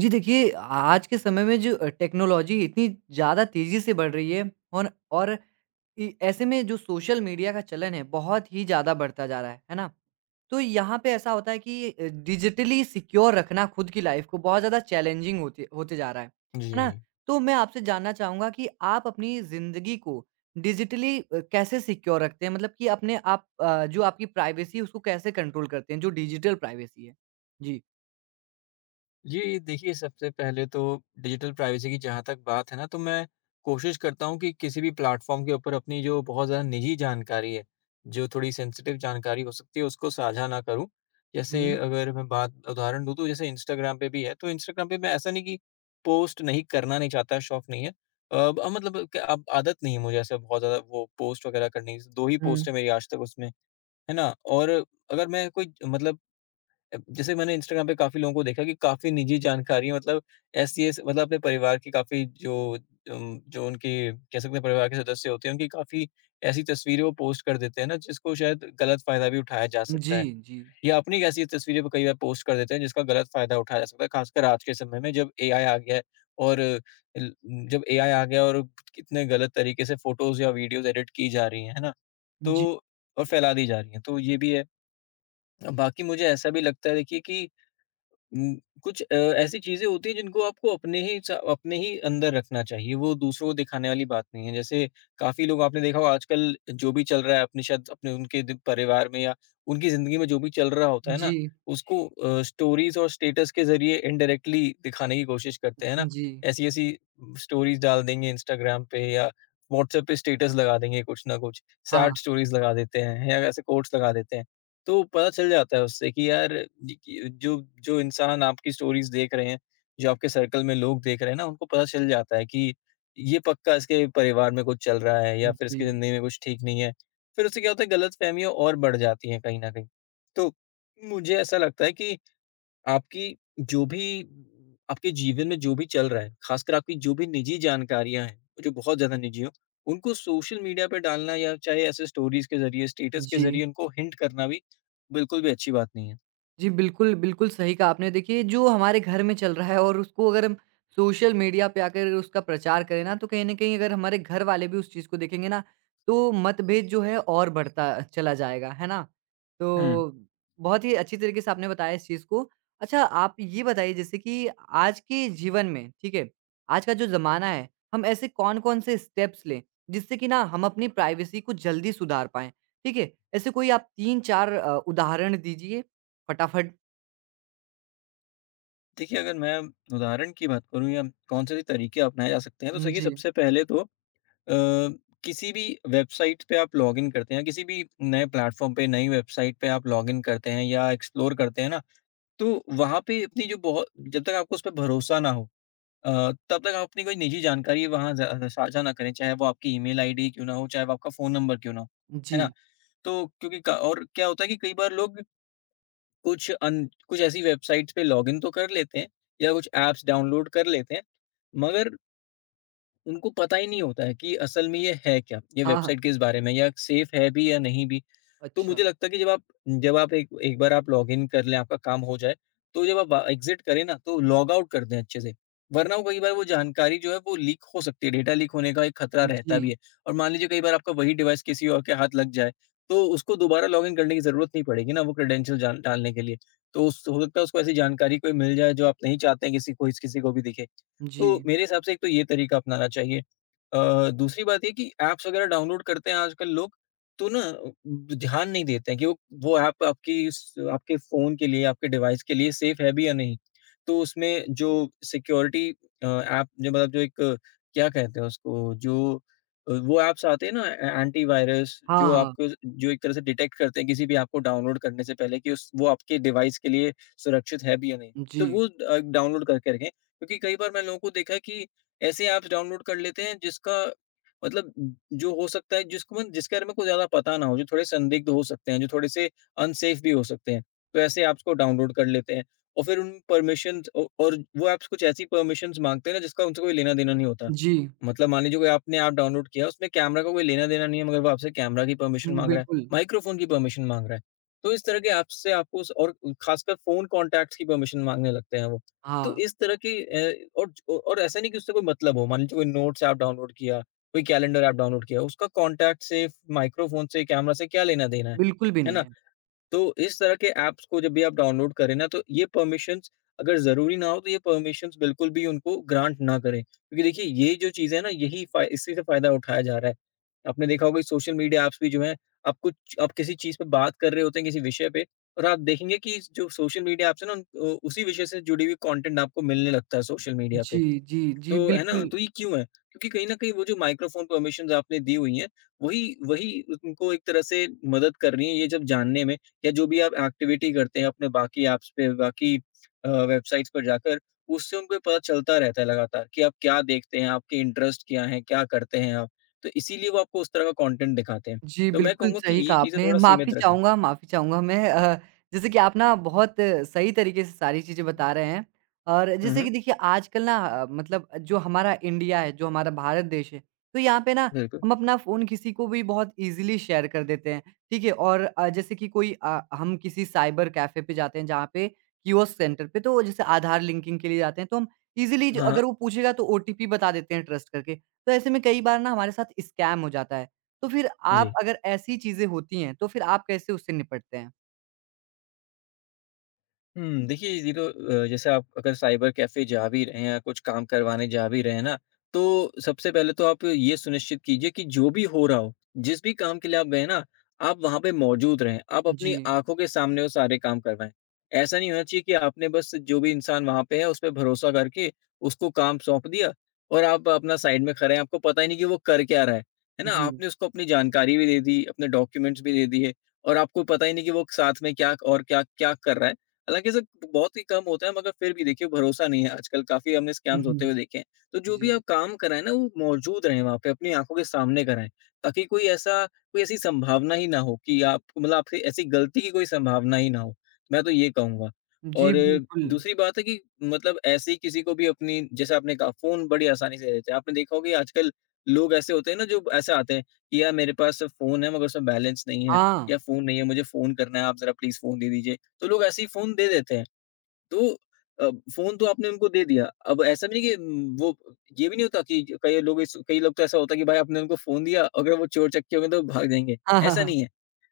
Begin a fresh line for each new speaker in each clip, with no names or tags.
जी देखिए, आज के समय में जो टेक्नोलॉजी इतनी ज़्यादा तेज़ी से बढ़ रही है और इ ऐसे में जो सोशल मीडिया का चलन है, बहुत ही ज़्यादा बढ़ता जा रहा है ना? तो यहाँ पे ऐसा होता है कि डिजिटली सिक्योर रखना खुद की लाइफ़ को बहुत ज़्यादा चैलेंजिंग होती होते जा रहा है ना?
जी।
तो मैं आपसे जानना चाहूँगा कि आप अपनी ज़िंदगी को डिजिटली कैसे सिक्योर रखते हैं? मतलब कि अपने आप जो आपकी प्राइवेसी है, उसको कैसे कंट्रोल करते हैं, जो डिजिटल प्राइवेसी है? जी।
जी, देखिए सबसे पहले तो डिजिटल प्राइवेसी की जहाँ तक बात है ना, तो मैं कोशिश करता हूँ कि किसी भी प्लेटफ़ॉर्म के ऊपर अपनी जो बहुत ज़्यादा निजी जानकारी है, जो थोड़ी सेंसिटिव जानकारी हो सकती है, उसको साझा ना करूँ।
हुँ,
जैसे अगर मैं बात उदाहरण दूँ तो जैसे इंस्टाग्राम पे भी है, तो इंस्टाग्राम पे मैं ऐसा नहीं कि पोस्ट नहीं करना नहीं चाहता, शौक नहीं है। अब मतलब क अब आदत नहीं है मुझे ऐसे बहुत ज़्यादा वो पोस्ट वगैरह करने की, 2 ही पोस्ट
हुँ।
है मेरी आज तक उसमें, है ना? और अगर मैं कोई मतलब, अब जैसे मैंने इंस्टाग्राम पे काफ़ी लोगों को देखा कि काफ़ी निजी जानकारियाँ मतलब ऐसी ऐसी मतलब अपने परिवार की काफ़ी जो जो उनके कह सकते हैं परिवार के सदस्य होते हैं, उनकी काफ़ी ऐसी तस्वीरें वो पोस्ट कर देते हैं ना, जिसको शायद गलत फ़ायदा भी उठाया जा सकता
जी,
है।
जी।
या अपनी एक ऐसी तस्वीरें कई बार पोस्ट कर देते हैं, जिसका गलत फ़ायदा उठाया जा सकता है, ख़ासकर आज के समय में जब एआई आ गया है, और ल जब एआई आ गया और कितने गलत तरीके से फ़ोटोज़ या वीडियोज़ एडिट की जा रही हैं, है ना?
जी,
तो और फैला दी जा रही हैं, तो ये भी है। बाकी मुझे ऐसा भी लगता है देखिए कि उम, कुछ ऐसी चीज़ें होती हैं जिनको आपको अपने ही च अपने ही अंदर रखना चाहिए, वो दूसरों को दिखाने वाली बात नहीं है। जैसे काफ़ी लोग आपने देखा होगा आजकल, जो भी चल रहा है अपने, शायद अपने, उनके दि परिवार में या उनकी ज़िंदगी में जो भी चल रहा होता है ना,
जी,
उसको स्टोरीज़ और स्टेटस के ज़रिए इनडायरेक्टली दिखाने की कोशिश करते हैं ना।
जी।
ऐसी-ऐसी स्टोरीज़ डाल देंगे इंस्टाग्राम पे या व्हाट्सएप पे स्टेटस लगा देंगे कुछ ना कुछ,
हाँ,
सैड स्टोरीज़ लगा देते हैं या ऐसे कोट्स लगा देते हैं। तो पता चल जाता है उससे कि यार, ज कि जो जो इंसान आपकी स्टोरीज़ देख रहे हैं, जो आपके सर्कल में लोग देख रहे हैं ना, उनको पता चल जाता है कि ये पक्का इसके परिवार में कुछ चल रहा है या फिर इसकी
जी,
ज़िंदगी में कुछ ठीक नहीं है। फिर उससे क्या होता है, गलतफ़हमियाँ और बढ़ जाती हैं कहीं न कहीं। तो मुझे ऐसा लगता है कि आपकी जो भी आपके जीवन में जो भी चल रहा है, खासकर आपकी जो भी निजी जानकारियाँ हैं, जो बहुत ज़्यादा निजी हों, उनको सोशल मीडिया पे डालना, या चाहे ऐसे स्टोरीज़ के ज़रिए, स्टेटस के
जी।
ज़रिए उनको हिंट करना भी बिल्कुल भी अच्छी बात नहीं है।
जी, बिल्कुल, बिल्कुल सही कहा आपने। देखिए, जो हमारे घर में चल रहा है और उसको अगर हम सोशल मीडिया पे आकर उसका प्रचार करें ना, तो कहीं न कहीं अगर हमारे घर वाले भी उस चीज़ को देखेंगे ना, तो मतभेद जो है और बढ़ता चला जाएगा, है ना?
हुँ।
तो बहुत ही अच्छी तरीके से आपने बताया इस चीज़ को। अच्छा, आप ये बताइए जैसे कि आज के जीवन में, ठीक है, आज का जो ज़माना है, हम ऐसे कौन-कौन से स्टेप्स लें, जिससे कि ना हम अपनी प्राइवेसी को जल्दी सुधार पाएँ, ठीक है? ऐसे कोई आप 3-4 उदाहरण दीजिए। फटाफट।
देखिए, अगर मैं उदाहरण की बात करूँ या कौन-से भी तरीके अपनाए जा सकते हैं, तो देखिए
जी,
सबसे पहले तो अ, किसी भी वेबसाइट पे आप लॉगिन करते हैं, किसी भी नए प्लेटफ़ॉर्म पे, नई वेबसाइट पे आप लॉगिन करते हैं या एक्सप्लोर करते हैं ना, तो वहाँ पे अपनी जो बहुत जब तक आपको उस पे भरोसा ना हो, अ, तब तक आप अपनी कोई निजी जानकारी वहाँ ज़्यादा साझा ना करें, चाहे वो आपकी ईमेल आईडी क्यों ना हो, चाहे वो आपका फ़ोन नंबर क्यों ना हो। है ना?
जी।
तो क्योंकि, क और क्या होता है कि कई बार लोग कुछ ऐसी वेबसाइट्स पे लॉगिन तो कर लेते हैं या कुछ ऐप्स डाउनलोड कर लेते हैं, मगर उनको पता ही नहीं होता है कि असल में ये है क्या? ये
हाँ, हाँ।
वेबसाइट किस बारे में है, या सेफ़ है भी या नहीं भी? तो
अच्छा।
मुझे लगता है कि जब आप एक एक बार आप लॉगिन कर लें, आपका काम हो जाए, तो जब आप एग्ज़िट करें ना, तो लॉग आउट कर दें अच्छे से। वरना वो कई बार वो जानकारी जो है वो लीक हो सकती है, डेटा लीक होने का एक खतरा रहता भी
जी,
है। और मान लीजिए कई बार आपका वही डिवाइस किसी और के हाथ लग जाए, तो उसको दोबारा लॉगिन करने की ज़रूरत नहीं पड़ेगी ना, वो क्रेडेंशियल जान डालने के लिए। तो उस हो सकता है उसको ऐसी जानकारी कोई मिल जाए जो आप नहीं चाहते हैं किसी को भी दिखे।
जी।
तो मेरे हिसाब से एक तो ये तरीका अपनाना चाहिए। दूसरी बात ये कि ऐप्स वगैरह डाउनलोड करते हैं आजकल लोग, तो ना ध्यान नहीं देते हैं कि वो, ऐप आपकी स आपके फ़ोन के लिए, आपके डिवाइस के लिए सेफ है भी या नहीं। तो उसमें जो सिक्योरिटी ऐप, जो मतलब जो एक क्या कहते हैं उसको, जो वो ऐप्स आते हैं ना, ए एंटीवायरस,
हाँ,
जो
हाँ।
आपको, जो एक तरह से डिटेक्ट करते हैं किसी भी ऐप को डाउनलोड करने से पहले कि उस वो आपके डिवाइस के लिए सुरक्षित है भी या नहीं। तो
जी,
वो डाउनलोड करके रखें, क्योंकि कई बार मैंने लोगों को देखा है कि ऐसे ऐप्स डाउनलोड कर लेते हैं, जिसका मतलब जो हो सकता है जिसको मन जिसके बारे में कुछ ज़्यादा पता ना हो, जो थोड़े संदिग्ध हो सकते हैं, जो थोड़े से अनसेफ भी हो सकते हैं, तो ऐसे ऐप्स को डाउनलोड कर लेते हैं और फिर उन परमिशंस, औ और वो ऐप्स कुछ ऐसी परमिशंस माँगते हैं ना, जिसका उनसे कोई लेना-देना नहीं होता।
जी।
मतलब मान लीजिए कोई आपने ऐप डाउनलोड किया, उसमें कैमरा का कोई लेना-देना नहीं है, मगर वो आपसे कैमरा की परमिशन
हुँ,
माँग रहा है,
बिल्कुल।
माइक्रोफ़ोन की परमिशन माँग रहा है। तो इस तरह के ऐप्स से आपको, स और ख़ासकर फ़ोन कॉन्टैक्ट्स की परमिशन माँगने लगते हैं वो। तो
हाँ,
इस तरह की और ऐसा नहीं कि उससे कोई मतलब हो, मान लीजिए कोई नोट्स ऐप डाउनलोड किया, कोई कैलेंडर ऐप डाउनलोड किया, उसका कॉन्टैक्ट से, माइक्रोफ़ोन से, कैमरा से क्या लेना-देना
बिल्कुल भी
है
नहीं
ना?
है।
तो इस तरह के ऐप्स को जब भी आप डाउनलोड करें ना, तो ये परमिशंस, अगर ज़रूरी ना हो, तो ये परमिशंस बिल्कुल भी उनको ग्रांट ना करें। क्योंकि देखिए, ये जो चीज़ है ना, यही फ़ा इसी से फ़ायदा उठाया जा रहा है। आपने देखा होगा कि सोशल मीडिया ऐप्स भी जो हैं, आप कुछ, आप किसी चीज़ पे बात कर रहे होते हैं, किसी विषय पे, और आप देखेंगे कि जो सोशल मीडिया ऐप्स हैं ना, उन, उसी विषय से जुड़ी हुई कॉन्टेंट आपको मिलने लगता है सोशल मीडिया पे।
जी, जी,
तो,
जी,
है ना?
बिल्कुल।
तो ये क्यों है? क्योंकि कहीं न कहीं वो जो माइक्रोफ़ोन परमिशंस आपने दी हुई हैं, वही वही उनको एक तरह से मदद कर रही हैं ये जब जानने में, या जो भी आप एक्टिविटी करते हैं अपने बाकी ऐप्स पे, बाकी वेबसाइट्स पर जाकर, उससे उनको पता चलता रहता है लगातार कि आप क्या देखते हैं, आपके इंटरेस्ट क्या हैं, क्या करते हैं आप। तो इसीलिए वो आपको उस तरह का कंटेंट दिखाते हैं।
जी,
तो मैं
बिल्कुल
कहूँगा कि
सही कहा
ये चीज़ें
आपने।
थोड़ा
माफ़ी
सीमित रखें।
चाहूँगा, माफ़ी चाहूँगा मैं। जैसे कि आप ना बहुत सही तरीके से सारी चीज़ें बता रहे हैं और
हुँ,
जैसे कि
हुँ।
देखिए आजकल ना मतलब जो हमारा इंडिया है, जो हमारा भारत देश है, तो यहाँ पे ना
बिल्कुल।
हम अपना फ़ोन किसी को भी बहुत ईज़िली शेयर कर देते हैं, ठीक है? और जैसे कि हम किसी साइबर कैफ़े पे जाते हैं जहाँ पे कियोस्क सेंटर पे, तो जैसे आधार लिंकिंग के लिए जाते हैं तो हम ईज़िली ज
हाँ,
अगर
हाँ।
वो पूछेगा तो ओटीपी बता देते हैं ट्रस्ट करके। तो ऐसे में कई बार ना हमारे साथ स्कैम हो जाता है। तो फिर आप,
जी।
अगर ऐसी चीज़ें होती हैं, तो फिर आप कैसे उससे निपटते हैं?
हुँ, देखिए ये तो जैसे आप अगर साइबर कैफ़े जा भी रहे हैं या कुछ काम करवाने जा भी रहे हैं ना, तो सबसे पहले तो आप ये सुनिश्चित कीजिए कि जो भी हो रहा हो, जिस भी काम के लिए आप गए ना, आप वहाँ पे मौजूद रहें। आप अपनी
जी,
आँखों के सामने वो सारे काम करवाएँ। ऐसा नहीं होना चाहिए कि आपने बस जो भी इंसान वहाँ पे है, उस पे भरोसा करके उसको काम सौंप दिया और आप अपना साइड में खड़े हैं, आपको पता ही नहीं कि वो कर क्या रहा है। है ना?
जी।
आपने उसको अपनी जानकारी भी दे दी, अपने डॉक्यूमेंट्स भी दे दिए, और आपको पता ही नहीं कि वो साथ में क्या और क्या क्या कर रहा है। हालाँकि सर बहुत ही कम होता है, मगर फिर भी देखिए भरोसा नहीं है आजकल, काफ़ी हमने
हुँ,
स्कैम्स होते
हुँ।
हुए देखे हैं। तो जो भी
जी।
आप काम कराएँ ना, वो मौजूद रहें वहाँ पे, अपनी आँखों के सामने कराएँ, ताकि कोई ऐसी संभावना ही ना हो कि आप, मतलब आपसे ऐसी गलती की कोई संभावना ही ना हो। मैं तो ये कहूँगा।
जी,
और
बिल्कुल।
दूसरी बात है कि मतलब ऐसे ही किसी को भी अपनी, जैसे आपने कहा, फ़ोन बड़ी आसानी से दे देते हैं। आपने देखा होगा कि आजकल लोग ऐसे होते हैं ना, जो ऐसे आते हैं कि यार मेरे पास फ़ोन है मगर उसमें बैलेंस नहीं है,
हाँ।
या फ़ोन नहीं है, मुझे फ़ोन करना है, आप ज़रा प्लीज़ फ़ोन दे दीजिए। तो लोग ऐसे ही फ़ोन दे देते हैं। तो अ, फ़ोन तो आपने उनको दे दिया, अब ऐसा भी नहीं कि वो, ये भी नहीं होता कि कई लोग तो ऐसा होता है कि भाई आपने उनको फ़ोन दिया, अगर वो चोर चक्के होंगे तो भाग जाएँगे,
हाँ, हाँ,
ऐसा
हाँ।
नहीं है।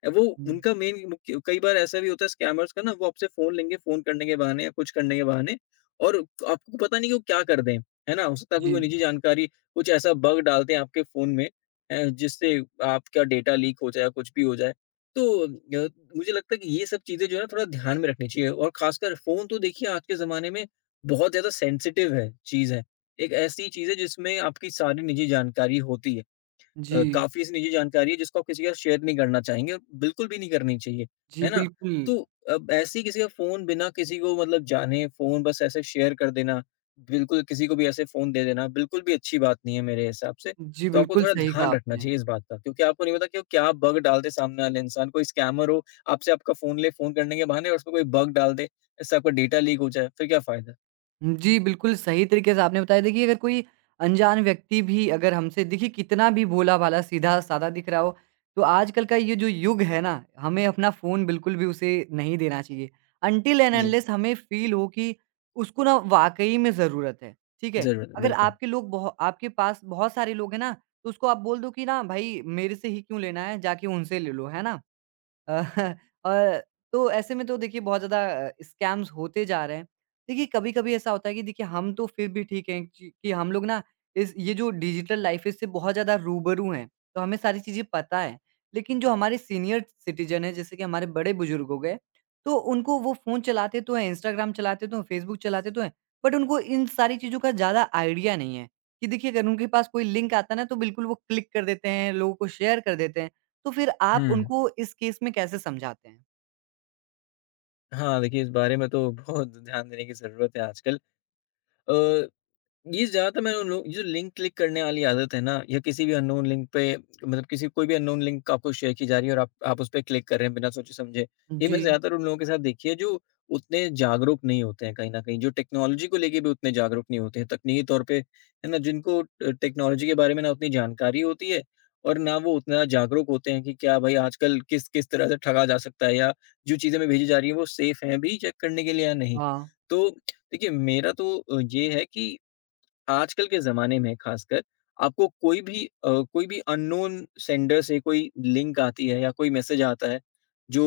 वो,
हुँ।
उनका मेन मुख्य, कई बार ऐसा भी होता है स्कैमर्स का ना, वो आपसे फ़ोन लेंगे, फ़ोन करने के बहाने या कुछ करने के बहाने, और आपको पता नहीं कि वो क्या कर दें, है ना? हो सकता है आपकी कोई
जी,
निजी जानकारी, कुछ ऐसा बग डाल दें आपके फ़ोन में अ, जिससे आपका डेटा लीक हो जाए या कुछ भी हो जाए। तो अ, मुझे लगता है कि ये सब चीज़ें जो है ना थोड़ा ध्यान में रखनी चाहिए और खासकर फ़ोन तो देखिए, आज के ज़माने में बहुत ज़्यादा सेंसिटिव है, चीज़ है। एक ऐसी चीज़ है जिसमें आपकी सारी निजी जानकारी होती है।
जी।
काफ़ी ऐसी निजी जानकारी है जिसको आप किसी के साथ शेयर नहीं करना चाहेंगे और बिल्कुल भी नहीं करनी चाहिए,
जी,
है ना?
बिल्कुल।
तो अब ऐसे ही किसी का फ़ोन बिना किसी को मतलब जाने, फ़ोन बस ऐसे शेयर कर देना, बिल्कुल किसी को भी ऐसे फ़ोन दे देना, बिल्कुल भी अच्छी बात नहीं है मेरे हिसाब से।
जी,
तो आपको
बिल्कुल
थोड़ा
सही कहा
ध्यान रखना
आपने।
चाहिए इस बात का, क्योंकि आपको नहीं पता कि वो क्या बग डाल दे। सामने वाले इंसान, कोई स्कैमर हो, आपसे आपका फ़ोन ले फ़ोन करने के बहाने और उसमें कोई बग डाल दे, इससे आपका डेटा लीक हो जाए, फिर क्या फ़ायदा?
जी, बिल्कुल सही तरीके से आपने बताया। देखिए, अगर कोई अनजान व्यक्ति भी, अगर हमसे देखिए कितना भी भोला-भाला, सीधा-साधा दिख रहा हो, तो आजकल का ये जो युग है ना, हमें अपना फ़ोन बिल्कुल भी उसे नहीं देना चाहिए। अनटिल एंड
जी,
अनलेस हमें फ़ील हो कि उसको ना वाक़ई में ज़रूरत है, ठीक है?
ज़रूर,
अगर
बिल्कुल।
आपके लोग बहु आपके पास बहुत सारे लोग हैं ना, तो उसको आप बोल दो कि ना, "भाई, मेरे से ही क्यों लेना है? जाके उनसे ले लो।" है ना? अ, और तो ऐसे में तो देखिए बहुत ज़्यादा स्कैम्स होते जा रहे हैं। देखिए कभी-कभी ऐसा होता है कि देखिए हम तो फिर भी ठीक हैं कि हम लोग ना इस ये जो डिजिटल लाइफ है इससे बहुत ज़्यादा रूबरू हैं, तो हमें सारी चीज़ें पता है। लेकिन जो हमारे सीनियर सिटीज़न हैं, जैसे कि हमारे बड़े बुजुर्ग हो गए, तो उनको, वो फ़ोन चलाते तो हैं, इंस्टाग्राम चलाते तो हैं, फेसबुक चलाते तो हैं, बट उनको इन सारी चीज़ों का ज़्यादा आइडिया नहीं है कि देखिए अगर उनके पास कोई लिंक आता है ना, तो बिल्कुल वो क्लिक कर देते हैं, लोगों को शेयर कर देते हैं। तो फिर आप
हुँ।
उनको इस केस में कैसे समझाते हैं?
हाँ, देखिए, इस बारे में तो बहुत ध्यान देने की ज़रूरत है आजकल। अ, ये ज़्यादातर मैंने उन लोग ये जो लिंक क्लिक करने वाली आदत है ना, या किसी भी अननोन लिंक पे, मतलब किसी कोई भी अननोन लिंक आपको शेयर की जा रही है और आप उस पे क्लिक कर रहे हैं बिना सोचे-समझे। ये मैं
जी,
ज़्यादातर उन लोगों के साथ देखी है जो उतने जागरूक नहीं होते हैं कहीं न कहीं, जो टेक्नोलॉजी को लेके भी उतने जागरूक नहीं होते हैं, तकनीकी तौर पे, है ना? जिनको ट टेक्नोलॉजी के बारे में ना उतनी जानकारी होती है और ना वो उतना जागरूक होते हैं कि क्या भाई आजकल किस किस तरह से ठगा जा सकता है, या जो चीज़ें हमें भेजी जा रही हैं वो सेफ हैं भी, चेक करने के लिए या नहीं।
हाँ,
तो देखिए, मेरा तो ये है कि आजकल के ज़माने में ख़ासकर आपको कोई भी, कोई भी अननोन सेंडर से कोई लिंक आती है या कोई मैसेज आता है जो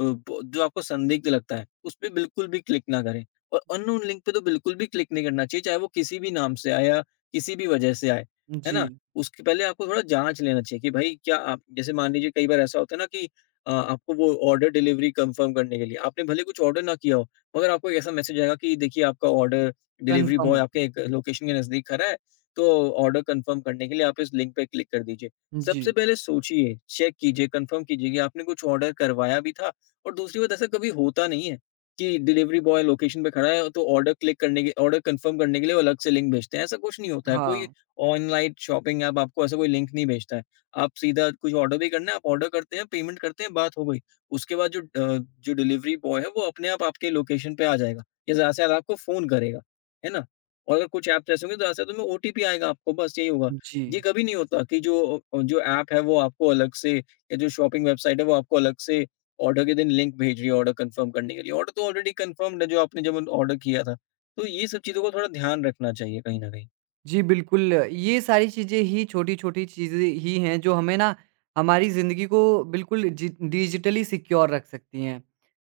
अ, ब जो आपको संदिग्ध लगता है, उसपे बिल्कुल भी क्लिक ना करें। और अननोन लिंक पे तो बिल्कुल भी क्लिक नहीं करना चाहिए, चाहे वो किसी भी नाम से आए या किसी भी वजह से आए, है
जी,
ना? उसके पहले आपको थोड़ा जाँच लेना चाहिए कि भाई क्या आप, जैसे मान लीजिए कई बार ऐसा होता है ना कि आपको वो ऑर्डर डिलीवरी कंफर्म करने के लिए, आपने भले कुछ ऑर्डर ना किया हो, मगर आपको एक ऐसा मैसेज आएगा कि देखिए आपका ऑर्डर, डिलीवरी
कन्फर्म
बॉय आपके
होगी।
एक लोकेशन के नज़दीक खड़ा है, तो ऑर्डर कन्फर्म करने के लिए आप इस लिंक पे क्लिक कर दीजिए।
जी,
सबसे पहले सोचिए, चेक कीजिए, कन्फर्म कीजिए कि आपने कुछ ऑर्डर करवाया भी था। और दूसरी बात, ऐसा कभी होता नहीं है कि डिलीवरी बॉय लोकेशन पे खड़ा है तो ऑर्डर कन्फर्म करने के लिए वो अलग से लिंक भेजते हैं, ऐसा कुछ नहीं होता है। कोई
हाँ,
ऑनलाइन शॉपिंग ऐप आपको ऐसा कोई लिंक नहीं भेजता है। आप सीधा कुछ ऑर्डर भी करना है, आप ऑर्डर करते हैं, पेमेंट करते हैं, बात हो गई। उसके बाद जो डिलीवरी बॉय है वो अपने आप आपके लोकेशन पे आ जाएगा, या ज़्यादा से ज़्यादा आपको फ़ोन करेगा। है ना? और अगर कुछ ऐप्स ऐसे होंगे तो ऐसा तुम्हें ओटीपी आएगा, आपको बस यही होगा। ये
जी।
कभी नहीं होता कि जो ऐप है वो आपको अलग से, या जो शॉपिंग वेबसाइट है वो आपको अलग से ऑर्डर के दिन लिंक भेज रही है ऑर्डर कंफर्म करने के लिए। ऑर्डर तो ऑलरेडी कंफर्म्ड है, जो आपने जब ऑर्डर किया था। तो ये सब चीज़ों को थोड़ा ध्यान रखना चाहिए कहीं न कहीं।
जी, बिल्कुल। ये सारी चीज़ें ही, छोटी-छोटी चीज़ें ही हैं जो हमें ना हमारी ज़िंदगी को बिल्कुल जी डिजिटली सिक्योर रख सकती हैं।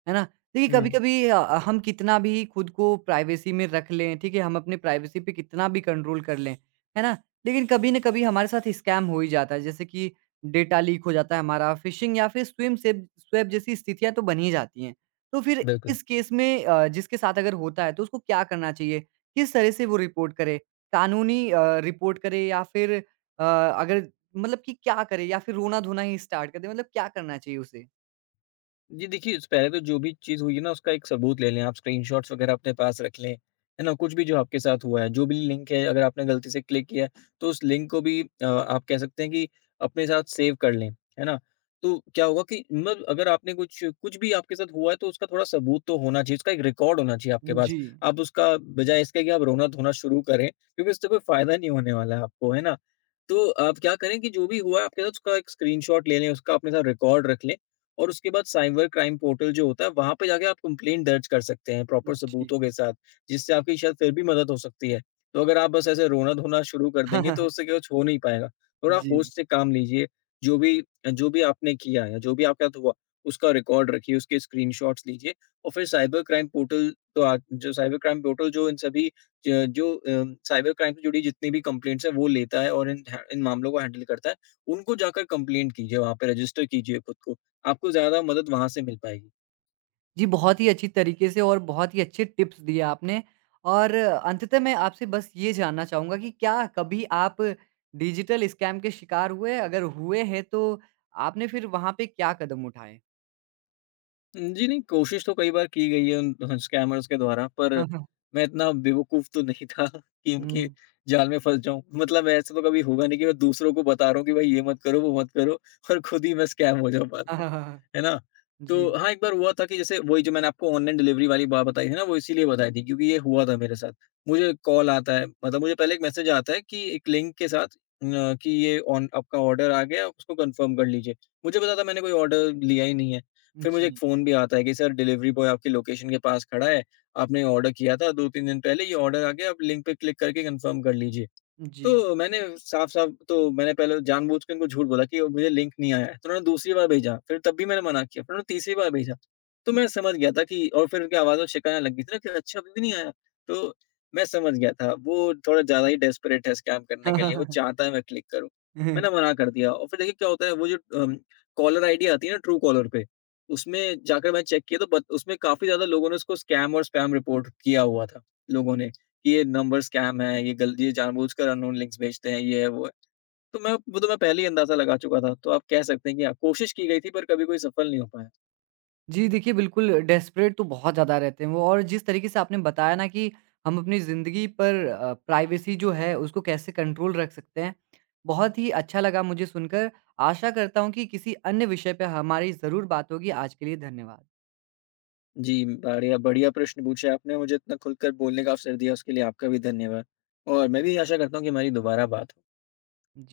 है ना? देखिए
हुँ,
कभी-कभी हम कितना भी खुद को प्राइवेसी में रख लें, ठीक है? हम अपने प्राइवेसी पे कितना भी कंट्रोल कर लें, है ना? लेकिन कभी न कभी हमारे साथ स्कैम हो ही जाता है, जैसे कि डेटा लीक हो जाता है हमारा, फ़िशिंग या फिर स्विम सेप स्वैप जैसी स्थितियाँ तो बन ही जाती हैं। तो फिर
बिल्कुल।
इस केस में, जिसके साथ अगर होता है तो उसको क्या करना चाहिए? किस तरह से वो रिपोर्ट करे? कानूनी रिपोर्ट करे या फिर अ, अगर मतलब कि क्या करे, या फिर रोना-धोना ही स्टार्ट कर दे, मतलब क्या करना चाहिए उसे?
जी, देखिए, उस पहले तो जो भी चीज़ हुई है ना, उसका एक सबूत ले लें आप, स्क्रीनशॉट्स वगैरह अपने पास रख लें, है ना? कुछ भी जो आपके साथ हुआ है, जो भी लिंक है, अगर आपने गलती से क्लिक किया है, तो उस लिंक को भी आप कह सकते हैं कि अपने साथ सेव कर लें, है ना? तो क्या होगा कि, मतलब अगर आपने कुछ कुछ भी आपके साथ हुआ है, तो उसका थोड़ा सबूत तो होना चाहिए, उसका एक रिकॉर्ड होना चाहिए आपके पास।
जी,
आप उसका, बजाय इसके कि आप रोना-धोना शुरू करें, क्योंकि उससे कोई फ़ायदा नहीं होने वाला है आपको, है ना? तो आप क्या करें कि, जो भी हुआ है आपके साथ, उसका एक स्क्रीनशॉट ले लें, उसका अपने साथ रिकॉर्ड रख लें। और उसके बाद साइबर क्राइम पोर्टल जो होता है, वहाँ पे जाके आप कंप्लेंट दर्ज कर सकते हैं प्रॉपर
जी।
सबूतों के साथ, जिससे आपकी शायद फिर भी मदद हो सकती है। तो अगर आप बस ऐसे रोना-धोना शुरू कर देंगे तो उससे कुछ हो नहीं पाएगा। थोड़ा
जी।
होश से काम लीजिए, जो भी जो भी आपने किया है, जो भी आपके साथ हुआ, उसका रिकॉर्ड रखिए, उसके स्क्रीनशॉट्स लीजिए और फिर साइबर क्राइम पोर्टल जो इन सभी साइबर क्राइम से जुड़ी जितनी भी कंप्लेंट्स हैं वो लेता है और इन मामलों को हैंडल करता है, उनको जाकर कंप्लेंट कीजिए, वहाँ पे रजिस्टर कीजिए खुद को। आपको ज़्यादा मदद वहाँ से मिल पाएगी।
जी, बहुत ही अच्छी तरीके से और बहुत ही अच्छे टिप्स दिए आपने और अंततः मैं आपसे बस ये जानना चाहूँगा कि क्या कभी आप डिजिटल स्कैम के शिकार हुए? अगर हुए हैं तो आपने फिर वहाँ पे क्या कदम उठाए?
जी नहीं, कोशिश तो कई बार की गई है उन स्कैमर्स के द्वारा, पर मैं इतना बेवकूफ़ तो नहीं था कि उनके
हुँ।
जाल में फँस जाऊँ। मतलब ऐसा तो कभी होगा नहीं कि मैं दूसरों को बता रहा हूँ कि भाई ये मत करो, वो मत करो, और खुद ही मैं स्कैम हो जाऊँ बाद में, है ना?
जी,
तो हाँ, एक बार हुआ था कि, जैसे वही जो मैंने आपको ऑनलाइन डिलीवरी वाली बात बताई थी ना, वो इसीलिए बताई थी क्योंकि ये हुआ था मेरे साथ। मुझे कॉल आता है, मतलब मुझे पहले एक मैसेज आता है कि एक लिंक के साथ, न कि ये ऑन आपका ऑर्डर आ गया, उसको कन्फर्म कर लीजिए। मुझे पता था मैंने कोई ऑर्डर लिया ही नहीं है। फिर मुझे एक
जी,
फ़ोन भी आता है कि सर, डिलीवरी बॉय आपकी लोकेशन के पास खड़ा है, आपने ऑर्डर किया था 2-3 दिन पहले, ये ऑर्डर आ गया, आप लिंक पे क्लिक करके कंफर्म कर लीजिए।
जी।
तो मैंने साफ-साफ तो मैंने पहले जानबूझ के उनको झूठ बोला कि मुझे लिंक नहीं आया है, तो उन्होंने दूसरी बार भेजा, फिर तब भी मैंने मना किया, फिर उन्होंने तीसरी बार भेजा। तो मैं समझ गया था कि, और फिर उनकी आवाज़ में शिकायत लग गई थी ना कि अच्छा अभी भी नहीं आया, तो मैं समझ गया था वो थोड़ा ज़्यादा ही डेस्परेट है स्कैम करने के लिए, वो चाहता है मैं क्लिक करूँ। मैंने मना कर दिया और फिर देखिए क्या होता है, वो जो अम, कॉलर आईडी आती है ना ट्रू कॉलर पे, उसमें जाकर मैंने चेक किया तो बत उसमें काफ़ी ज़्यादा लोगों ने उसको स्कैम और स्पैम रिपोर्ट किया हुआ था, लोगों ने। कि ये नंबर स्कैम है, ये जानबूझकर अननोन लिंक्स भेजते हैं, ये है, वो है। तो मैं वो तो मैं पहले ही अंदाज़ा लगा चुका था। तो आप कह सकते हैं कि हाँ, कोशिश की गई थी पर कभी कोई सफल नहीं हो पाया।
जी, देखिए बिल्कुल डेस्परेट तो बहुत ज़्यादा रहते हैं वो, और जिस तरीके से आपने बताया ना कि हम अपनी ज़िंदगी पर प्राइवेसी जो है उसको कैसे कंट्रोल रख सकते हैं, बहुत ही अच्छा लगा मुझे सुनकर। आशा करता हूँ कि किसी अन्य विषय पे हमारी ज़रूर बात होगी। आज के लिए धन्यवाद।
जी, बढ़िया बढ़िया प्रश्न पूछे आपने, मुझे इतना खुलकर बोलने का अवसर दिया, उसके लिए आपका भी धन्यवाद। और मैं भी आशा करता हूँ कि हमारी दोबारा बात हो।
जी।